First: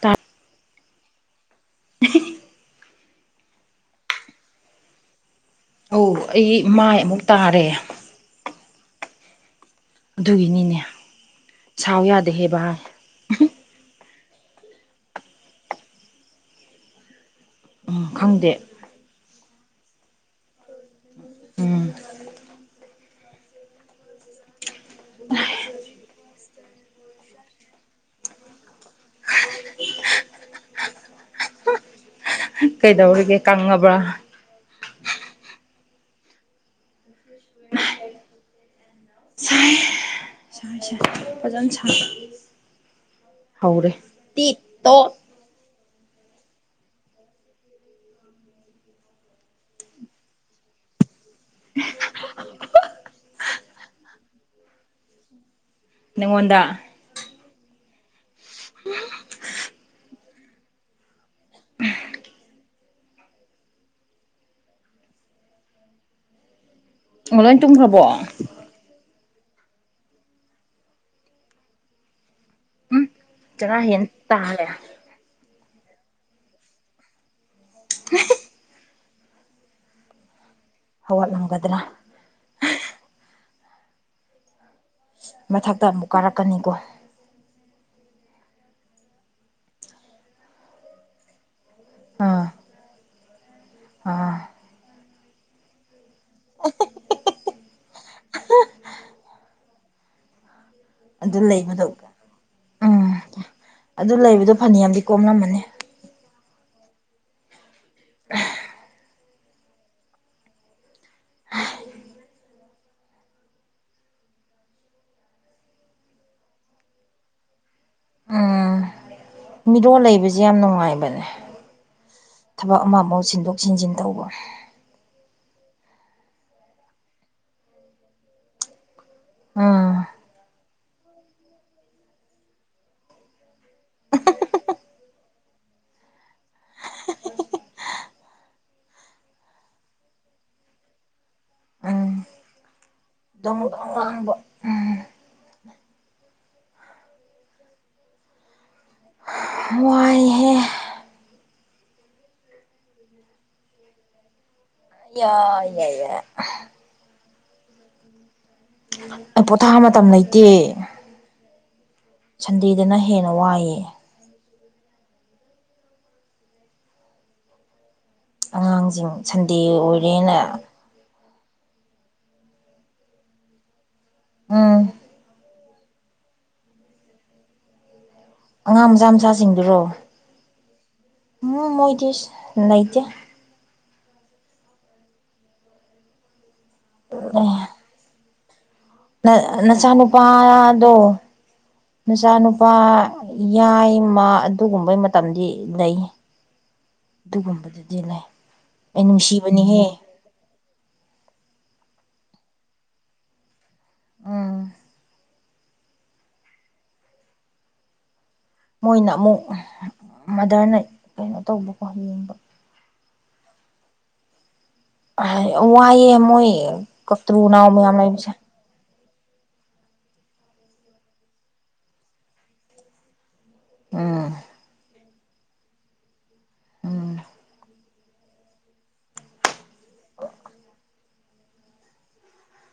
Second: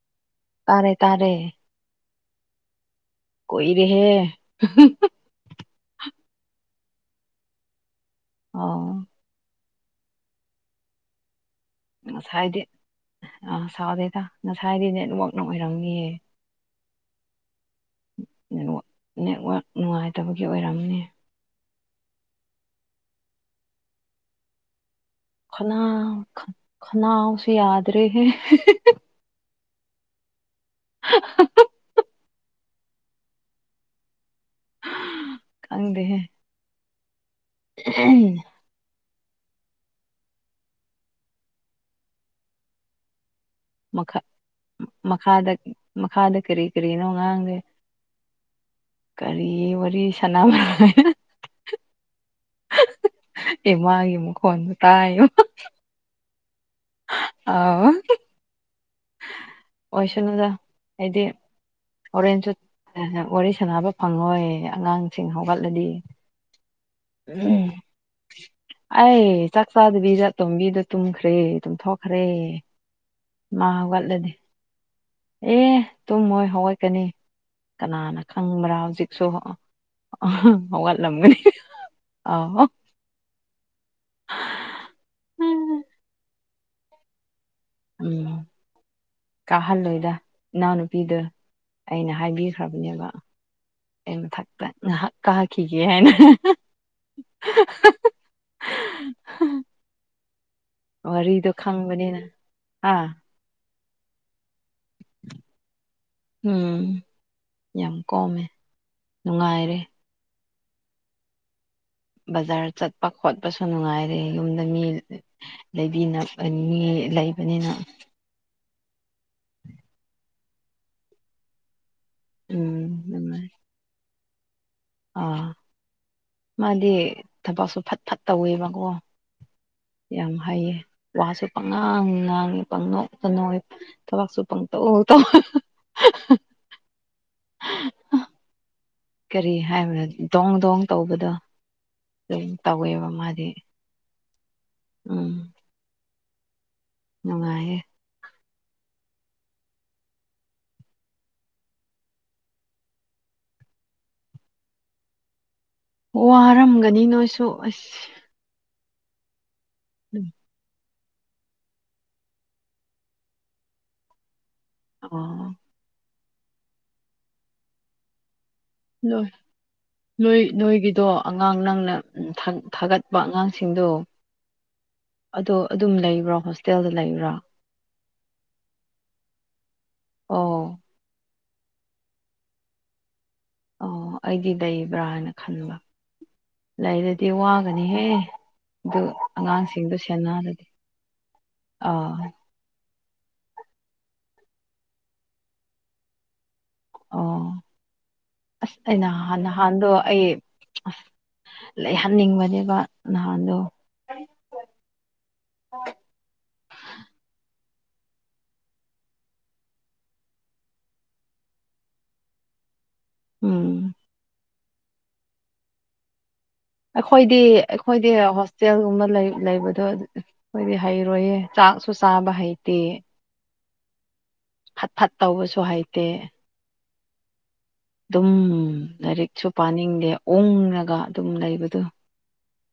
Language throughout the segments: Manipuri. ꯇꯥꯏ ꯇꯥꯔꯦ ꯇꯥꯔꯦ [unintelligible] ꯀꯨꯏꯔ‌ꯦꯍ‌ꯦ ꯑꯣ ꯑꯩ ꯃꯥꯏ ꯑꯃꯨꯛ ꯇꯥꯔꯦ ꯑꯣ ꯑꯗꯨꯒꯤꯅꯤꯅꯦ ꯁꯥꯎ ꯌꯥꯗꯦꯍꯦ ꯉꯁꯥꯏꯗꯤ ꯚꯥꯏ ꯑꯥ ꯁꯥꯎꯗꯦꯗ ꯉꯁꯥꯏꯗꯤ ꯅꯦꯠꯋꯥꯛꯅ ꯑꯣꯏꯔꯝꯅꯤꯌꯦ ꯎꯝ ꯈꯪꯗꯦ ꯅꯦꯠꯋꯛ ꯅꯨꯡꯉꯥꯏꯇꯕꯒꯤ ꯑꯣꯏꯔꯝꯅꯤ ꯎꯝ ꯈꯟꯅꯥꯎ ꯈꯟꯅꯥꯎꯁ‌ꯦ ꯌꯥꯗ꯭ꯔꯦꯍ‌ꯦ [unintelligible] ꯀꯩꯗꯧꯔꯤꯒꯦ ꯀꯪꯉꯕ꯭ꯔꯥ ꯈꯪꯗꯦꯍ‌ꯦ [unintelligible] ꯁꯥꯏ ꯁꯥꯏ ꯁꯥꯏ ꯐꯖꯅ ꯁ ꯍꯧꯔꯦ ꯃꯈꯥ ꯇꯤꯠ ꯇꯣꯛ ꯃꯈꯥꯗ ꯃꯈꯥꯗ ꯀꯔꯤ ꯀꯔꯤꯅꯣ ꯉꯥꯡꯒꯦ ꯀꯔꯤ ꯋꯥꯔꯤ ꯁꯟꯅꯥꯕ [unintelligible] ꯏꯃꯥꯒꯤ ꯃꯈꫭꯟꯗꫭ ꯇꯥꯏ ꯅꯥꯉꯣꯟꯗ ꯑꯥꯎ ꯑꯣꯏꯁꯅꯨꯗ ꯍꯥꯏꯗꯤ ꯍꫭꫪ‌ꯦꯟꯁꯨ ꯋꯥꯔꯤ ꯁꯥꯟꯅꯕ ꯐꯪꯉꯣꯏ ꯑꯉꯥꯡꯁꯤꯡ ꯍꯧꯒꯠꯂꯗꯤ ꯑꯣ ꯂꯣꯏ ꯎꯝ ꯇꯨꯝꯈ꯭ꯔꯕꯣ ꯑꯩ ꯆꯥꯛ ꯆꯥꯗꯕꯤꯗ ꯑꯇꯣꯝꯕꯤꯗꫭ ꯇꯨꯝꯈ꯭ꯔꯦ ꯇꯨꯝꯊꯣꯛꯈ꯭ꯔꯦ ꯎꯝ ꯃꯥ ꯆꯔꯥ ꯍ‌ꯦꯟ ꯍꯧꯒꯠꯂꯗꯤ ꯇꯥꯍꯜꯂ‌ꯦ ꯑꯦ ꯇꯨꯝꯃꯣꯏ ꯍꯧꯠꯀꯅꯤ ꯀꯅꯥꯅ ꯈꯪꯕ꯭ꯔꯥ ꯍꯧꯖꯤꯛ ꯁꯣ ꯍꯧꯒꯠꯂꯝꯒꯅꯤ ꯍꯧꯒꯠꯂꯝꯒꯗ꯭ꯔꯥ ꯑ ꯍꫭ [unintelligible] ꯃꯊꯛꯇ ꯑꯃꯨꯛ ꯀꯥꯔꯛꯀꯅꯤꯀꯣ ꯎꯝ ꯀꯥꯍꯜꯂꯣꯏꯗ ꯏꯅꯥꯎ ꯅꯨꯨꯄꯤꯗꫭ ꯑꯩꯅ ꯑꯥ ꯍꯥꯏꯕꯤꯈ꯭ꯔꯕꯅꯦꯕ ꯑꯩ ꯑꯥ ꯃꯊꯛꯇ ꯉꯥꯏꯍꯥꯛ ꯀꯥꯈꯤꯒꯦ ꯍꯥꯏꯅ [unintelligible] ꯑꯗꯨ ꯋꯥꯔꯤꯗꯣ ꯂꯩꯕꯗꯣ ꯈꯪꯕꯅꯤꯅ ꯎꯝ ꯑꯥ ꯑꯗꯨ ꯂꯩꯕꯗꯣ ꯐꯅ ꯌꯥꯝꯗꯤ ꯀꯣꯝꯂꯝꯃꯅꯤ ꯎꯝ ꯌꯥꯝ ꯀꯣꯝꯃꯦ ꯅꯨꯡꯉꯥꯏꯔꯦ ꯕꯖꯥꯔ ꯆꯠꯄ ꯈꯣꯠꯄꯁꯨ ꯅꯨꯡꯉꯥꯏꯔꯦ ꯌꯨꯝꯗ ꯃꯤ ꯂꯩꯕꯤꯅꯕ ꯃꯤ ꯂꯩꯕꯅꯤꯅ ꯎꯝ ꯃꯤꯔꯣꯜ ꯂꯩꯕꯁꯦ ꯌꯥꯝ ꯅꯨꯡꯉꯥꯏꯕꯅꯦ ꯎꯝ ꯊꯕꯛ ꯑꯃ ꯑꯃ ꯅꯨꯡꯉꯥꯏ ꯁꯤꯟꯗꯣꯛ ꯁꯤꯟꯖꯤꯟ ꯇꯧꯕ ꯑꯥ ꯃꯥꯗꯤ ꯊꯕꯛꯁꯨ ꯐꯠ ꯐꯠ ꯇꯧꯋꯦꯕꯀꯣ ꯎꯝ ꯌꯥꯝ ꯍꯥꯏꯌꯦ ꯋꯥꯁꯨ ꯄꯪꯉꯥꯡ ꯉꯥꯡꯉꯤ ꯄꯪꯅꯣꯛ ꯀ ꯅꯣꯛ ꯊꯕꯛꯁꯨ ꯄꯪꯇꯧ ꯇꯧ [unintelligible] ꯀꯔꯤ ꯍꯥꯏꯕꯅꯣ ꯗꯣꯡ ꯗꯣꯡ ꯇꯧꯕꯗꯣ ꯑꯗꯨꯝ ꯇꯧꯋꯦꯕ ꯃꯥꯗꯤ ꯥꯡ ꯎꯝ ꯉꯅꯨꯡꯉꯑꯦ ꯋꯥꯏꯍꯦ [unintelligible] ꯋꯥꯔꯝꯒꯅꯤ ꯅꯣꯏꯁꯨ ꯑꯁ ꯄꯣꯊꯥ ꯃꯇꯝ ꯂꯩꯇꯦ ꯁꯟꯗꯤꯦꯗꯅ ꯍꯦꯟꯅ ꯋꯥꯏꯑꯦ ꯑꯣ ꯑꯉꯥꯡꯁꯤꯡ ꯅꯣꯏ ꯁꯟꯗꯦ ꯅꯣꯏ ꯑꯣꯏꯔꯦꯅ ꯅꯣꯏꯒꯤꯗꯣ ꯑꯉꯥꯡ ꯅꯪꯅ ꯊꯥꯒꯠꯄ ꯑꯉꯥꯡꯁꯤꯡꯗꯣ ꯎꯝ ꯑꯗꯣ ꯑꯗꯨꯝ ꯂꯩꯕ꯭ꯔꯥ ꯍꯣꯁꯇꯦꯜꯗ ꯂꯩꯕ꯭ꯔꯥ ꯑꯉꯥꯡ ꯃꯆꯥ ꯃꯆꯥꯁꯤꯡꯗꯨꯔꯣ ꯑꯣ ꯎꯝ ꯃꯣꯏꯗꯤꯁ ꯅꯥꯏꯗꯌꯥ ꯑꯣ ꯑꯩꯗꯤ ꯂꯩꯕ꯭ꯔꯥ ꯍꯥꯏꯅ ꯈꯟꯕ ꯂꯩꯔꯗꯤ ꯋꯥꯒꯅꯤꯍꯦ ꯑꯗꯨ ꯑꯉꯥꯡꯁꯤꯡꯗꯣ ꯁꯦꯟꯅꯔꯗꯤ ꯅꯆꯥꯅꯨꯄꯥꯗꯣ ꯑꯥ ꯅꯆꯥꯅꯨꯄꯥ ꯌꯥꯏꯃ ꯑꯗꯨꯒꯨꯝꯕꯩ ꯃꯇꯝꯗꯤ ꯂꯩ ꯑꯣ ꯑꯗꯨꯒꯨꯝꯕꯗꯨꯗꯤ ꯂꯩ ꯑꯁ ꯑꯩ ꯅꯍꯥꯟ ꯅꯨꯡꯁꯤꯕꯅꯤꯍꯦ ꯂꯩꯍꯟꯅꯤꯡꯕꯅꯦꯀꯣ ꯅꯍꯥꯟꯗꯣ ꯍ ꯎꯝ ꯃꯣꯏꯅ ꯑꯃꯨꯛ ꯃꯥꯗꯔꯅ ꯀꯩꯅꯣ ꯇꯧꯕꯀꯣ ꯌꯦꯡꯕ ꯎꯝ ꯋꯥꯏꯌꯦ ꯃꯣꯏ ꯑꯩꯈꯣꯏꯗꯤ ꯀꯛꯇ꯭ꯔꯨ ꯅꯥꯎ ꯃꯌꯥꯝ ꯑꯩꯈꯣꯏꯗꯤ ꯂꯩꯕꯁꯦ ꯍꯣꯁꯇꯦꯜꯒꯨꯝꯕ ꯂꯩ ꯂꯩꯕꯗꯣ ꯑꯩꯣꯏꯗꯤ ꯍꯩꯔꯣꯏꯌꯦꯦ ꯆꯥꯛꯁꯨ ꯆꯥꯕ ꯍꯩꯇꯦ ꯎꯝ ꯐꯠ ꯐꯠ ꯇꯧꯕꯁꯨ ꯍꯩꯇꯦ ꯎꯝ ꯑꯗꯨꯝ ꯂꯥꯏꯔꯤꯛꯁꯨ ꯄꯥꯅꯤꯡꯗꯦ ꯑꯣꯉꯒ ꯑꯗꯨꯝ ꯂꯩꯕꯗꯨ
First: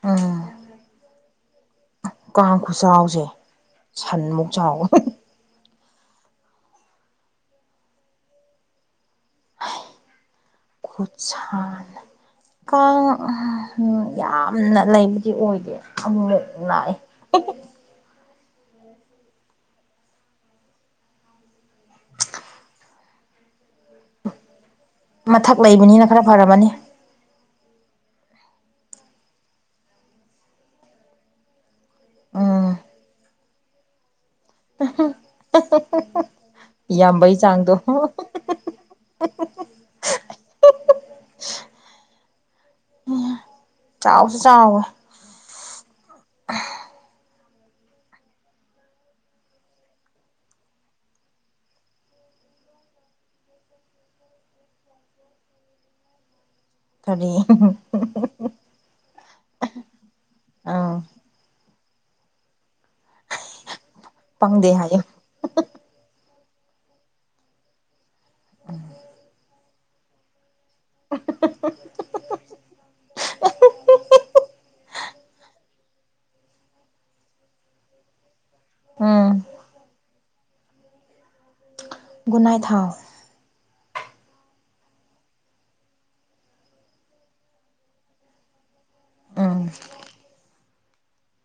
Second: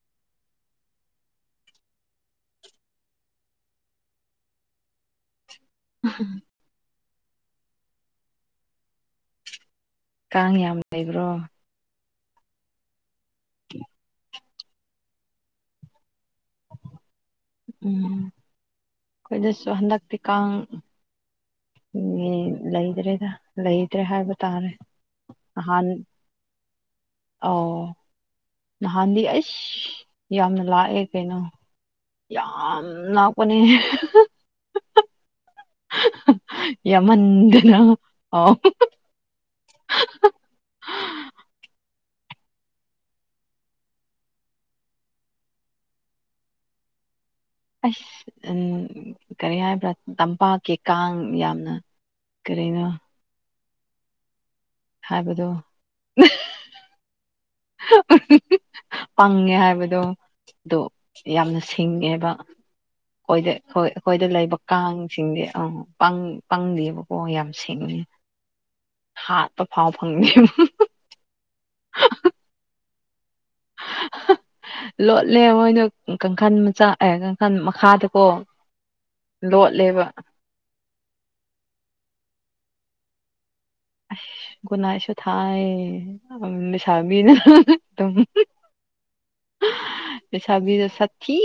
ꯑꯝ ꯀꯥꯡ ꯈꯨꯆꯥꯎꯁꯦ ꯁꯥꯟꯃꯨꯛ ꯆꯥꯎꯋꯦ ꯎꯝ ꯍꯨꯝ ꯀꯥꯡ ꯌꯥꯝ ꯂꯩꯕ꯭ꯔꯣ ꯀꯨꯁꯜ [inaudible] ꯀꯥꯡ [inaudible] ꯌꯥꯝꯅ ꯂꯩꯕꯒꯤ ꯑꯣꯏꯗꯦ ꯑꯃꯃꯨꯛ ꯂꯥꯛꯏ ꯎꯝ ꯑꯩꯈꯣꯏꯗꯁꯨ ꯍꯟꯗꯛꯇꯤ ꯀꯥꯡ ꯎ ꯂꯩꯗ꯭ꯔꯦꯗ ꯂꯩꯇ꯭ꯔꯦ ꯍꯥꯏꯕ ꯇꯥꯔꯦ ꯃꯊꯛ ꯅꯍꯥꯟ ꯂꯩꯕꯅꯤꯅ ꯈꯔ ꯐꯔꯕꯅꯤ ꯑꯧ ꯅꯍꯥꯟꯗꯤ ꯑꯩꯁ ꯌꯥꯝꯅ ꯂꯥꯛꯑꯦ ꯀꯩꯅꯣ ꯌꯥꯝ ꯂꯥꯛꯄꯅꯤ ꯌꯥꯝꯕꯩ ꯆꯥꯡꯗꯣ ꯌꯥꯝꯃꯟꯗꯅ ꯑꯣ [unintelligible] ꯆꯥꯎꯁꯨ ꯆꯥꯎꯈꯔꯦ ꯑꯁ ꯎ ꯀꯔꯤ ꯍꯥꯏꯕ꯭ꯔꯥ ꯇꯝꯄꯥꯛꯀꯤ ꯀꯥꯡ ꯌꯥꯝꯅ ꯀꯔꯤꯅꯣ ꯍꯥꯏꯕꯗꯣ ꯀꯔꯤ ꯄꯪꯉꯦ ꯍꯥꯏꯕꯗꯣ ꯗꯣ ꯑꯥ ꯌꯥꯝꯅ ꯁꯤꯡꯉꯦꯕ ꯑꯩꯈꯣꯏꯗ ꯑꯩꯈꯣꯏ ꯑꯩꯈꯣꯏꯗ ꯂꯩꯕ ꯄꯪꯗꯦ ꯍꯥꯏꯌꯨ ꯀꯥꯡꯁꯤꯡꯁꯦ ꯑ ꯄꯪ ꯄꯪꯗꯦꯕꯀꯣ ꯌꯥꯝ ꯁꯦꯡꯉꯦ ꯍꯥꯥꯠꯕ ꯐꯥꯎ ꯐꯪꯗꯦ [unintelligible] ꯂꯣꯠꯂꯦ ꯃꯣꯏꯅ ꯀꯥꯡꯈꯜ ꯃꯆꯥ ꯑꯦ ꯀꯥꯡꯈꯜ ꯃꯈꯥꯗꯀꯣ ꯎꯝ ꯂꯣꯂꯦꯕ ꯒꯨꯠꯅꯥꯥꯏꯠ ꯊꯥꯎ ꯑꯁ ꯒꯨꯠꯅꯥꯢꯠ ꯁꯨ ꯊꯥꯏ ꯂꯩꯁꯕꯤꯅꯥ ꯇꯨꯝ ꯑꯥꯝ ꯂꯩꯁꯥꯕꯤꯗ ꯁꯥꯛꯊꯤ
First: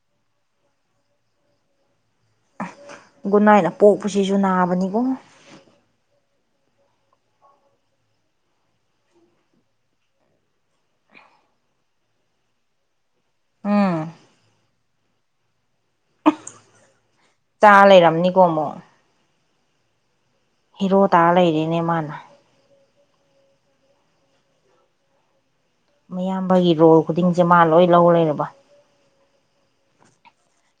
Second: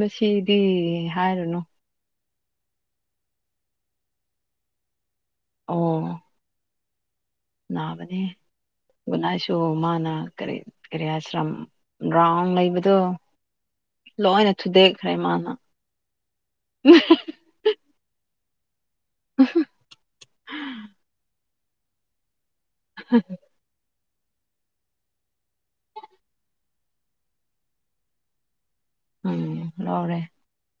ꯃꯁꯤꯗꯤ ꯍꯥꯏꯔꯨꯅꯣ ꯒꯨꯟꯅꯥꯏꯅ ꯄꯣꯛꯄꯁꯤꯁꯨ ꯅꯥꯕꯅꯤꯀꯣ ꯑꯣ ꯅꯥꯕꯅꯦ ꯒꯨꯠꯅꯥꯢꯁꯨ ꯃꯥꯅ ꯀꯔꯤ ꯀꯔꯤ ꯍꯥꯏꯁꯤꯔ ꯒ꯭ꯔꯥꯎꯟ ꯂꯩꯕꯗꯣ ꯎꯝ ꯂꯣꯏꯅ ꯊꯨꯗꯦꯛꯈ꯭ꯔꯦꯃꯅ ꯇꯥ ꯂꯩꯔꯝꯅꯤꯀꯣ ꯑꯃꯨꯛ ꯎꯝ ꯍꯨꯝ ꯍꯤꯔꯣ ꯇꯥꯔ ꯂꯩꯔꯤꯅꯦ ꯃꯥꯅ ꯍꯝ ꯃꯌꯥꯝꯕꯒꯤ ꯔꯣꯜ ꯈꯨꯗꯤꯡꯁꯤ ꯃꯥ ꯂꯣꯏ ꯂꯧ ꯂꯩꯔꯕ ꯎꯝ ꯂꯧꯎꯔꯦ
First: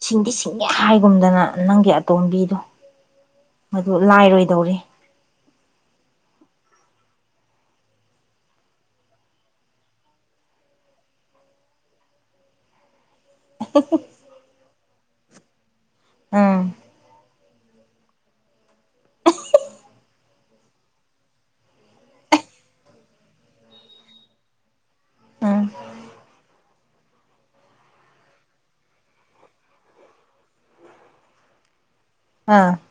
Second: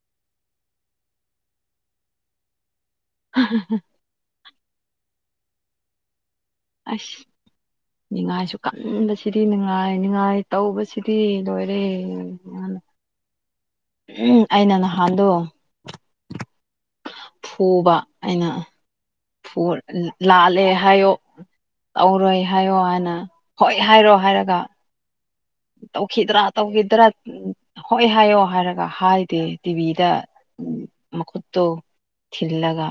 ꯁꯤꯡꯗꯤ ꯁꯤꯡꯉꯦ ꯍꯥꯏꯒꯨꯝꯗꯅ ꯅꯪꯒꯤ ꯑꯇꯣꯝꯕꯤꯗꯣ ꯃꯗꯨ ꯂꯥꯏꯔꯣꯏ ꯗꯧꯔꯤ ꯑꯥꯁ ꯅꯤꯡꯉꯥꯏꯁꯨ ꯀꯟꯕꯁꯤꯗꯤ ꯅꯤꯡꯉꯥꯏ ꯅꯤꯡꯉꯥꯏ ꯇꯧꯕꯁꯤꯗꯤ ꯂꯣꯏꯔꯦ ꯎꯝ [inaudible] [unintelligible] ꯑꯩꯅ ꯅꯍꯥꯟꯗꯣ ꯎꯝ ꯐꯨꯕ ꯑꯩꯅ ꯂꯥꯜꯂꯦ ꯍꯥꯏꯌꯣ ꯇꯧꯔꯣꯏ ꯍꯥꯏꯌꯣ ꯍꯥꯏꯅ ꯍꯣꯏ ꯍꯥꯏꯔꯣ ꯍꯥꯏꯔꯒ ꯎꯝ ꯇꯧꯈꯤꯗ꯭ꯔꯥ ꯇꯧꯈꯤꯗ꯭ꯔꯥ ꯍꯣꯏ ꯍꯥꯏꯌꯣ ꯍꯥꯏꯔꯒ ꯍꯥꯏꯗꯦ ꯇꯤꯚꯤꯗ ꯎꯝ ꯃꯈꯠꯇꯣ ꯑꯥ ꯊꯤꯜꯂꯒ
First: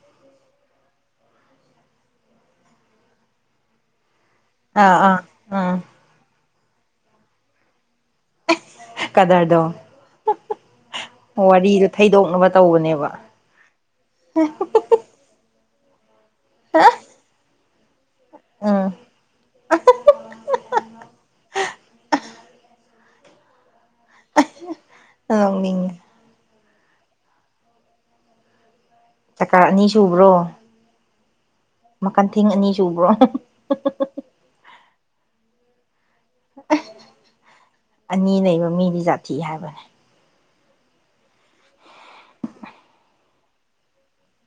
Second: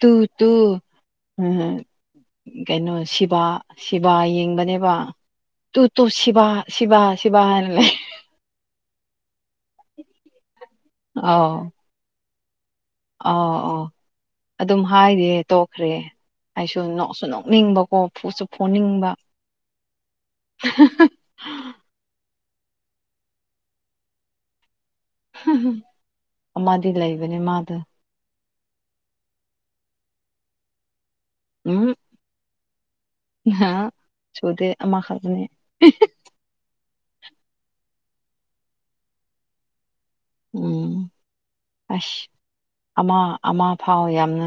ꯇꯨ ꯇꯨ ꯀꯩꯅꯣ ꯁꯤꯕꯥ ꯁꯤꯕꯥ ꯑꯥ ꯕꯅꯦꯕ ꯑꯥ ꯎꯝ ꯇꯨ ꯇꯨ ꯁꯤꯚ ꯁꯤꯚ ꯁꯤꯚ ꯍꯥꯏꯅ ꯂꯩ ꯀꯗꯔꯗꯣ ꯋꯥꯔꯤꯗꯣ ꯊꯩꯗꯣꯛꯅꯕ ꯇꯧꯕꯅꯦꯕ ꯑꯥꯎ ꯑ ꯑꯗꯨꯝ ꯍꯥꯏꯔꯤꯦ ꯇꯣꯛꯈ꯭ꯔꯦ ꯑꯩꯁꯨꯁꯨ ꯅꯣꯛꯅꯤꯡꯕ ꯠꯁꯨ ꯎꯝ ꯐꯣꯟꯅꯤꯡꯕ ꯑ ꯑꯃꯗꯤ ꯂꯩꯕꯅꯦ ꯃꯥꯗ ꯆꯀꯥꯔ ꯑꯅꯤ ꯁꯨꯕ꯭ꯔꯣ ꯃꯈꯟꯊꯦꯡ ꯑꯅꯤ ꯁꯨꯕ꯭ꯔꯣ ꯍꯥ ꯁꯣꯗꯦ ꯑꯃ ꯈꯔꯅꯤ ꯑꯅꯤ ꯂꯩꯕ ꯃꯤꯗꯤ ꯖꯥꯊꯤ ꯍꯥꯏꯕꯅꯦ ꯎꯝ ꯑꯁ ꯑꯃ ꯑꯃ ꯐꯥꯎ ꯌꯥꯝꯅ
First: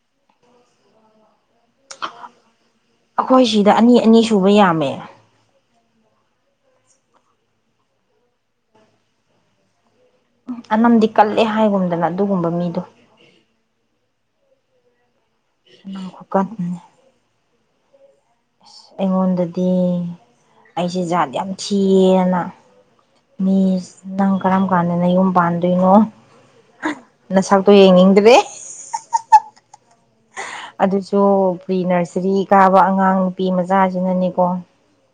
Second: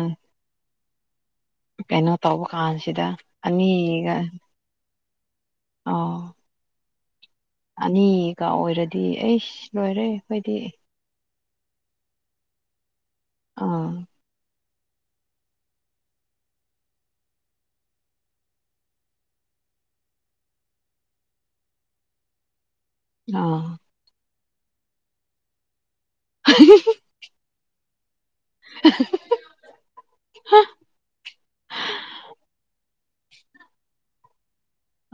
ꯀꯩꯅꯣ ꯇꯧꯕ ꯀꯥꯟꯁꯤꯗ ꯑꯩꯈꯣꯏ ꯁꯤꯗ ꯑꯅꯤ ꯑꯅꯤꯒ ꯑꯅꯤ ꯁꯨꯕ ꯌꯥꯝꯃꯦ ꯑ ꯑꯅꯤꯒ ꯑꯣꯏꯔꯗꯤ ꯑꯩꯁ ꯂꯣꯏꯔꯦ ꯑꯩꯈꯣꯏꯗꯤ ꯑꯅꯝꯗꯤ ꯀꯜꯂꯦ ꯍꯥꯏꯒꯨꯝꯗꯅ ꯑꯗꯨꯒꯨꯝꯕ ꯃꯤꯗꯣ ꯑꯥ ꯅꯝ ꯈꯨꯀꯟ ꯑꯃꯅꯦ ꯑꯁ ꯑꯩꯉꯣꯟꯗꯗꯤ ꯑꯩꯁꯦ ꯖꯥꯠ ꯌꯥꯝ ꯊꯤꯌꯦꯅ ꯑꯥ ꯃꯤꯁ ꯅꯪ ꯀꯔꯝ ꯀꯥꯟꯗ ꯅꯌꯨꯝ ꯄꯥꯟꯗꯣꯏꯅꯣ ꯅꯁꯛꯇꯣ ꯌꯦꯗ꯭ꯔꯦ [inaudible] ꯑꯗꯨꯁꯨ ꯄ꯭ꯔꯤ ꯅꯔꯁꯔꯤ ꯀꯥꯕ ꯑꯉꯥꯡ ꯅꯨꯄꯤ ꯃꯆꯥꯁꯤꯡꯅꯅꯦꯀꯣ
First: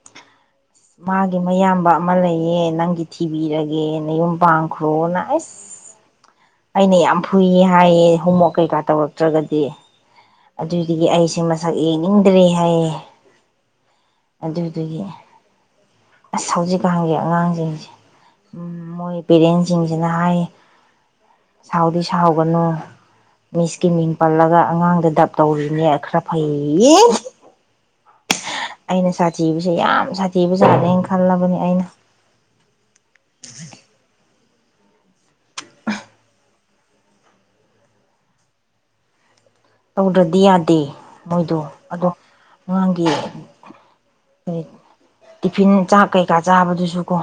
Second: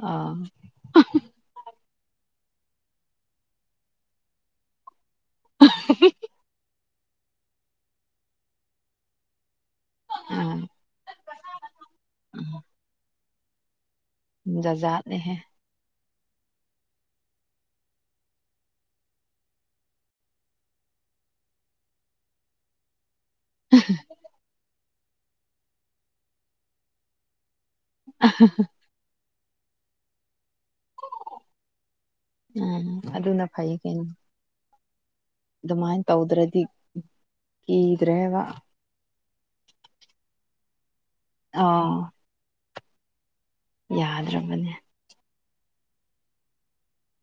ꯑꯥ ꯃꯥꯒꯤ ꯃꯌꯥꯝꯕ ꯑꯃ ꯂꯩꯌꯦ ꯅꯪꯒꯤ ꯊꯤꯕꯤꯔꯒꯦ ꯅꯌꯨꯝ ꯄꯥꯟꯈ꯭ꯔꯣꯅ ꯑꯁ ꯑꯩꯅ ꯌꯥꯝ ꯐꯨꯏꯌꯦ ꯍꯥꯏꯌꯦ ꯍꯣꯝꯋꯛ ꯀꯩꯀꯥ ꯇꯧꯔꯛꯇ꯭ꯔꯒꯗꯤ ꯑꯥ ꯑꯗꯨꯗꯒꯤ ꯑꯩꯁꯦ ꯃꯁꯛ ꯌꯦꯡꯅꯤꯡꯗ꯭ꯔꯦ ꯍꯥꯏꯌꯦ ꯖꯥ ꯑꯗꯨꯗꯨꯒꯤ ꯖꯥꯠꯅꯦꯍꯦ ꯑꯁ ꯍꯧꯖꯤꯛꯀꯥꯟꯒꯤ ꯑꯉꯥꯡꯁꯤꯡꯁꯦ ꯃꯣꯏ ꯄꯦꯔꯦꯟꯁ ꯁꯤꯡꯁꯤꯅ ꯍꯥꯏ ꯁꯥꯎꯗꯤ ꯁꯥꯎꯒꯅꯨ ꯃꯤꯁꯀꯤ ꯃꯤꯡ ꯄꯜꯂꯒ ꯑꯉꯥꯡꯗ ꯗꯞ ꯇꯧꯔꯤꯅꯦ ꯈꯔ ꯐꯩꯌꯦ ꯌꯦ [inaudible] ꯁꯥꯊꯤꯕꯁꯦ ꯌꯥꯝ ꯁꯥꯊꯤꯕꯖꯥꯠꯅꯦꯅ ꯈꯜꯂꯕꯅꯦ ꯑꯩꯅ ꯎꯝ ꯑꯗꯨꯅ ꯐꯩ ꯀꯩꯅꯣ ꯑꯗꯨꯃꯥꯏꯅ ꯇꯧꯗ꯭ꯔꯗꯤ ꯀꯤꯗ꯭ꯔꯦꯕ ꯇꯧꯗ꯭ꯔꯗꯤ ꯌꯥꯗꯦ ꯃꯣꯏꯗꯣ ꯑꯗꯣ ꯑꯥ ꯑꯉꯥꯡꯒꯤ ꯌꯥꯗ꯭ꯔꯕꯅꯦ ꯇꯤꯐꯤꯟ ꯆꯥꯛ ꯀꯩꯀꯥ ꯆꯥꯕꯗꯨꯁꯨ ꯀꯣ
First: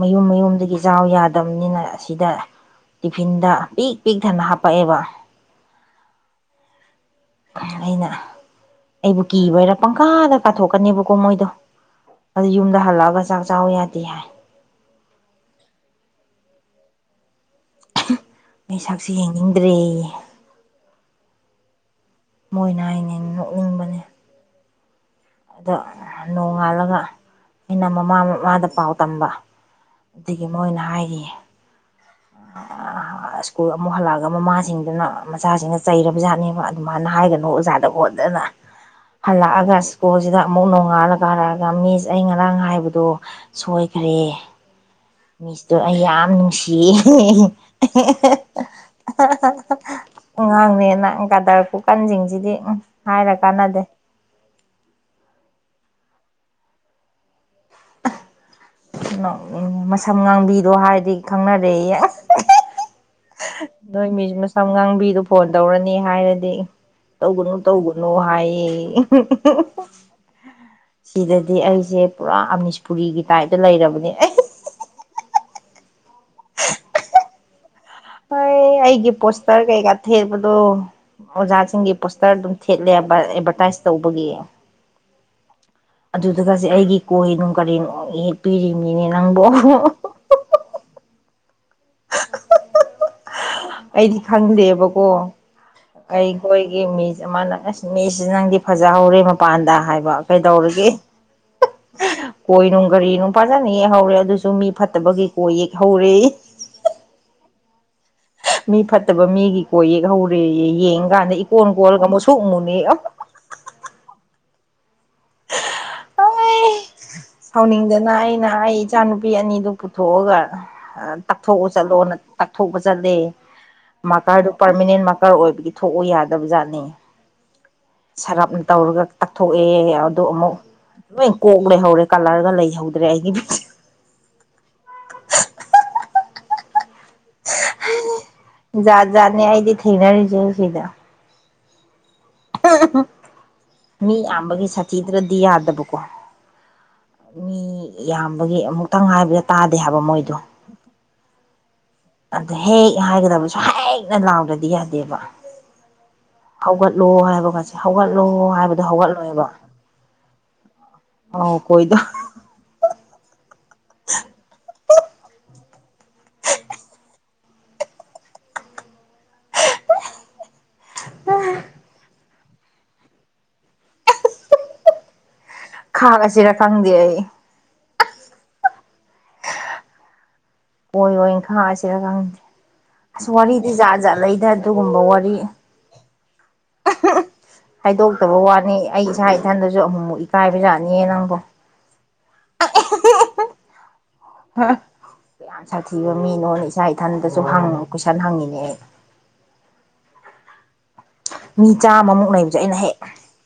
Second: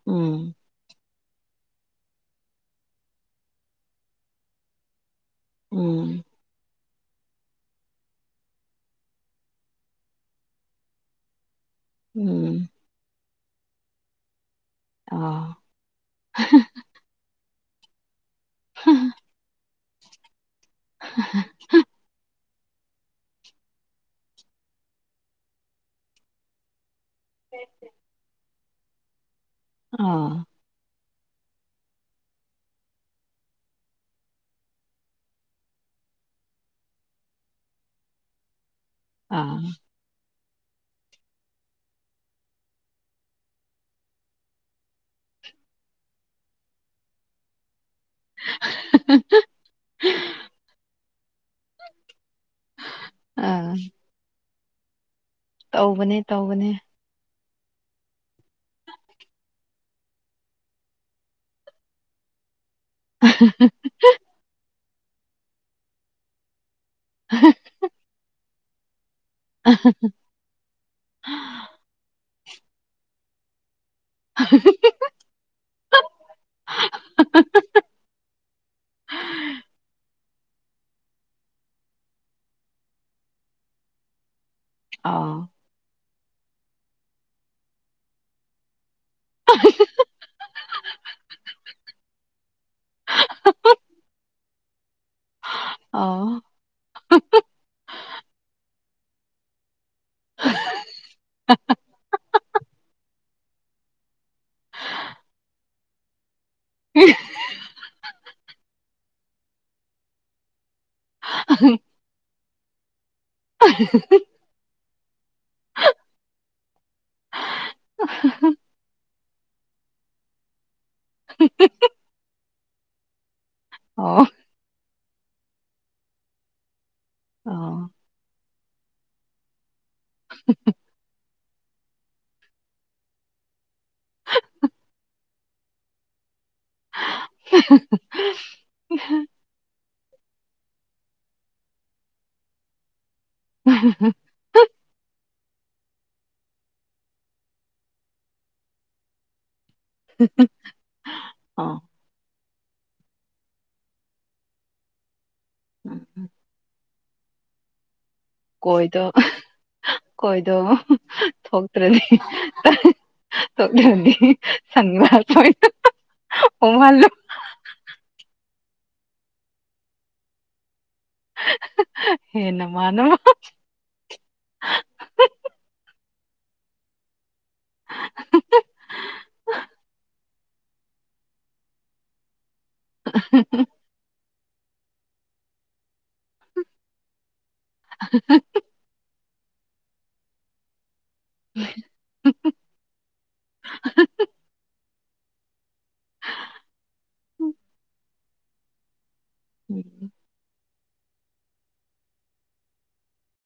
ꯃꯌꯨꯝ ꯎꯝ ꯃꯌꯨꯝꯗꯒꯤ ꯆꯥꯎ ꯌꯥꯗ ꯃꯇꯝꯅꯤꯅ ꯑꯁꯤꯗ ꯇꯤꯐꯤꯟꯗ ꯄꯤꯛ ꯄꯤꯛ ꯊꯟꯅ ꯍꯥꯞꯄꯛꯑꯦꯕ ꯎꯝ ꯑꯩꯅ ꯑꯩꯕꯨ ꯀꯤꯕꯩꯔꯥ ꯄꯪꯀꯥꯗ ꯀꯥꯊꯣꯛꯀꯅꯦꯕꯀꯣ ꯃꯣꯏꯗꯣ ꯑꯗꯨ ꯎꯝ ꯌꯨꯝꯗ ꯍꯜꯂꯛꯑꯒ ꯆꯥꯛ ꯆꯥꯎ ꯌꯥꯗꯦ ꯍꯥꯏ ꯑꯥ ꯑꯩ ꯁꯛꯁꯦ ꯌꯦꯡꯅꯤꯡꯗ꯭ꯔꯦꯌꯦ [inaudible] ꯃꯣꯏꯅ ꯍꯥꯏꯅꯦ ꯅꯣꯛꯅꯤꯡꯕꯅꯦ ꯑꯗꯣ ꯅꯣꯡꯉꯥꯜꯂꯒ ꯑꯩꯅ ꯃꯃꯥ ꯃꯃꯥꯗ ꯄꯥꯎ ꯇꯝꯕ ꯑꯥ ꯑꯗꯨꯒꯤ ꯃꯣꯏꯅ ꯍꯥꯏꯔꯤ ꯁ꯭ꯀꯨꯜ ꯑꯃꯨꯛ ꯍꯜꯂꯛꯑꯒ ꯃꯃꯥꯁꯤꯡꯗꯨꯅ ꯃꯆꯥꯁꯤꯡꯗ ꯆꯩꯔꯕꯖꯥꯠꯅꯦꯕ ꯑꯗꯨꯃꯥꯏꯅ ꯍꯥꯏꯒꯅꯨ ꯑꯣꯖꯥꯗ ꯈꯣꯠꯇꯅ ꯑꯥ ꯍꯜꯂꯛꯑꯒ ꯁ꯭ꯀꯨꯜꯁꯤꯗ ꯑꯃꯨꯛ ꯅꯣꯡꯉꯥꯜꯂ ꯀꯥꯔꯛꯑꯒ ꯃꯤꯁ ꯑꯩ ꯉꯔꯥꯡ ꯍꯥꯏꯕꯗꯣ ꯁꯣꯏꯈ꯭ꯔꯦ ꯃꯤꯁꯇꯣ ꯑꯩ ꯌꯥꯝ ꯅꯨꯡꯁꯤꯌꯦ [inaudible] ꯑꯉꯥꯡꯅꯦꯅ ꯒꯥꯗꯔ ꯈꯨꯀꯟꯁꯤꯡꯁꯤꯗꯤ ꯍꯥꯏꯔ ꯑꯥ ꯀꯥꯟꯅꯗꯦ ꯇꯧꯕꯅꯦ ꯇꯧꯕꯅꯦ [inaudible] ꯅꫭꯛꯅꯤꯡ ꯃꯁꯝ ꯉꯥꯡꯕꯤꯗꯣ ꯍꯥꯏꯔꯗꯤ ꯈꯪꯅꯔꯦꯌꯦ ꯑꯁ ꯅꯣꯏ ꯃꯤꯁ ꯃꯁꯝ ꯉꯥꯡꯕꯤꯗꯨ ꯐꯣꯟ ꯇꯧꯔꯅꯤ ꯍꯥꯏꯔꯗꯤ ꯇꯧꯒꯅꯨ ꯇꯧꯒꯅꯨ ꯍꯥꯏꯌꯦꯌꯦ ꯁꯤꯗꯗꯤ ꯑꯩꯁꯦ ꯄꯨꯔꯥ ꯑꯃꯅꯤꯁꯄꯨꯔꯤꯒꯤ ꯇꯥꯏꯞꯇ ꯂꯩꯔꯕ [inaudible] ꯍꫭꯏ ꯑꯩꯒꯤ ꯄꯣꯁꯇꯔ ꯀꯩꯀꯥ ꯊꯦꯕ ꯗꯣ ꯑꯣꯖꯥꯁꯤꯡꯒꯤ ꯄꯣꯁꯇꯔ ꯑꯗꯨꯝ ꯊꯦꯠꯂꯦꯕ ꯑꯦꯗꯚꯔꯇꯥꯏꯁ ꯇꯧꯕꯒꯤ ꯑꯥ ꯑꯗꯨꯗꯒꯁꯦ ꯑꯩꯒꯤ ꯀꯣꯏ ꯅꯨꯡ ꯀꯔꯤ ꯂꫭꯏ ꯌꯦꯛ ꯄꯤꯔꯤ ꯃꯤꯅꯤ ꯅꯪꯕꯣ [unintelligible] ꯑꯩꯗꯤ ꯈꯪꯗꯦꯕꯀꯣ ꯑꯥ ꯑꯩꯈꯣꯏꯒꯤ ꯃꯤ ꯑꯃꯅ ꯑꯁ ꯃꯤꯁꯤ ꯅꯪꯗꯤ ꯐꯖꯍꯧꯔꯦ ꯃꯄꯥꯟꯗ ꯍꯥꯏꯕ ꯀꯩꯗꯧꯔꯒꯦ ꯀꯣꯏꯅꯨꯡ ꯒꯥꯔꯤ ꯅꯨꯡꯄꯥꯖꯥꯅ ꯌꯦꯛꯍꯧꯔꯦ ꯑꯗꯨꯁꯨ ꯃꯤ ꯐꯠꯇꯕꯒꯤ ꯀꯣꯏ ꯌꯦꯛꯍꯧꯔꯦ ꯎꯝ ꯃꯤ ꯐꯠꯇꯕ ꯃꯤꯒꯤ ꯀꯣ ꯌꯦꯛ ꯍꯧꯧꯔꯦ ꯌꯦꯡ ꯀꯥꯟꯗ ꯏꯀꯣꯟ ꯀꯣꯜꯂꯒ ꯃꯨꯁꯨꯛ ꯃꯨ [unintelligible] [unintelligible] ꯁꯥꯎꯅꯤꯡꯗꯅ ꯑꯩꯅ ꯑꯩ ꯏꯆꯥꯅꯨꯄꯤ ꯑꯅꯤꯗꯨ ꯄꯨꯊꯣꯛꯑꯒ ꯇꯥꯛꯊꯣꯛꯑꯣ ꯆꯠꯂꯣ ꯇꯥꯛꯊꯣꯛꯄ ꯆꯠꯂꯦ ꯑꯣ ꯃꯥꯀꯥꯔꯗꯨ ꯄꯥꯔꯃꯤꯅꯦꯟ ꯗꯔꯀꯥꯔ ꯑꯣꯏꯕꯒꯤ ꯊꯣꯛꯎ ꯌꯥꯗꯕ ꯖꯥꯠꯅꯤ ꯑꯣ ꯁꯔꯞ ꯇꯧꯔꯒ ꯇꯛꯊꯣꯛꯑꯦ ꯑ ꯑꯃꯨꯛ ꯂꯣꯏ ꯀꯣꯛ ꯂꯩꯍꯧꯔꯦ ꯀꯂꯔꯒ ꯂꯩꯍꯧꯗ꯭ꯔꯦ ꯑꯩꯒꯤꯗꯤ [unintelligible] [unintelligible] ꯖꯥꯠ ꯖꯥꯠꯅꯦ ꯑꯩꯗꯤ ꯊꯦꯡꯅꯔꯤꯁꯦ ꯁꯤꯗ ꯃꯤ ꯌꯥꯝꯕꯒꯤ ꯁꯥꯊꯤꯗ꯭ꯔꯗꯤ ꯌꯥꯗꯕꯀꯣ ꯃꯤ ꯌꯥꯝꯕꯒꯤ ꯑꯃꯨꯛꯇꯪ ꯉꯥꯏꯕꯗ ꯇꯥꯗꯦ ꯍꯥꯏꯕ ꯃꯣꯏꯗꯣ ꯑꯣ ꯑꯗꯨ ꯍꯦꯛ ꯍꯥꯏꯒꯗꯕꯁꯨ ꯍꯦꯛꯩꯅ ꯂꯥꯎꯗ꯭ꯔꯗꯤ ꯌꯥꯗꯦꯕ ꯎꯝ ꯍꯧꯒꯠꯂꯣ ꯍꯥꯏꯕꯒꯠꯁꯦ ꯍꯧꯒꯠꯂꯣ ꯍꯥꯏꯕꯗꯣ ꯀꯣꯏꯗꯣ ꯍꯧꯒꯠꯂꯣꯏꯑꯕ ꯀꯣꯏꯗꯣ ꯊꯣꯛꯇ꯭ꯔꯅꯤ ꯇꯧꯗꯤ ꯁꯅꯤ ꯃꯥꯔꯁꯨ ꯍ ꯃꯥꯜꯂ ꯍꯦꯟꯅꯃ ꯅꯃ ꯈꯥꯒꯁꯤꯔ ꯈꯪꯗ ꯑꯩ ꯑꯣꯏꯔꯣꯏꯅ ꯈꯪꯔꯁꯤꯔ ꯈꯪꯗꯦ ꯑꯁ ꯋꯥꯔꯤꯗꯤ ꯖꯥꯠ ꯖꯥꯠ ꯂꯩ ꯑꯗꯨꯒꯒꯨꯝꯕ ꯋꯥꯔꯤ ꯍꯥꯏꯗꯣꯛꯇꯕ ꯋꯥꯅꯤ ꯑꯩ ꯏꯁꯥ ꯏꯊꯟꯗꯁꯨ ꯑꯃꯍꯨꯝꯃꯨꯛ ꯏꯀꯥꯏꯕꯖꯥꯠꯅꯤ ꯅꯪꯒꯣ ꯌꯥꯝ ꯌꯥꯝ ꯁꯥꯊꯤꯕ ꯃꯤꯅꯣꯅ ꯏꯆꯥ ꯏꯊꯟꯗꯁꯨ ꯍꯪꯉ ꯀ ꯏꯁꯅ ꯍꯪꯉꯤꯅꯦ ꯑꯩ ꯎ ꯃꯤ ꯆꯥꯝꯃꯃꯨꯛ ꯂꯩꯩꯕꯁꯦ ꯑꯩꯅ ꯍꯦꯛ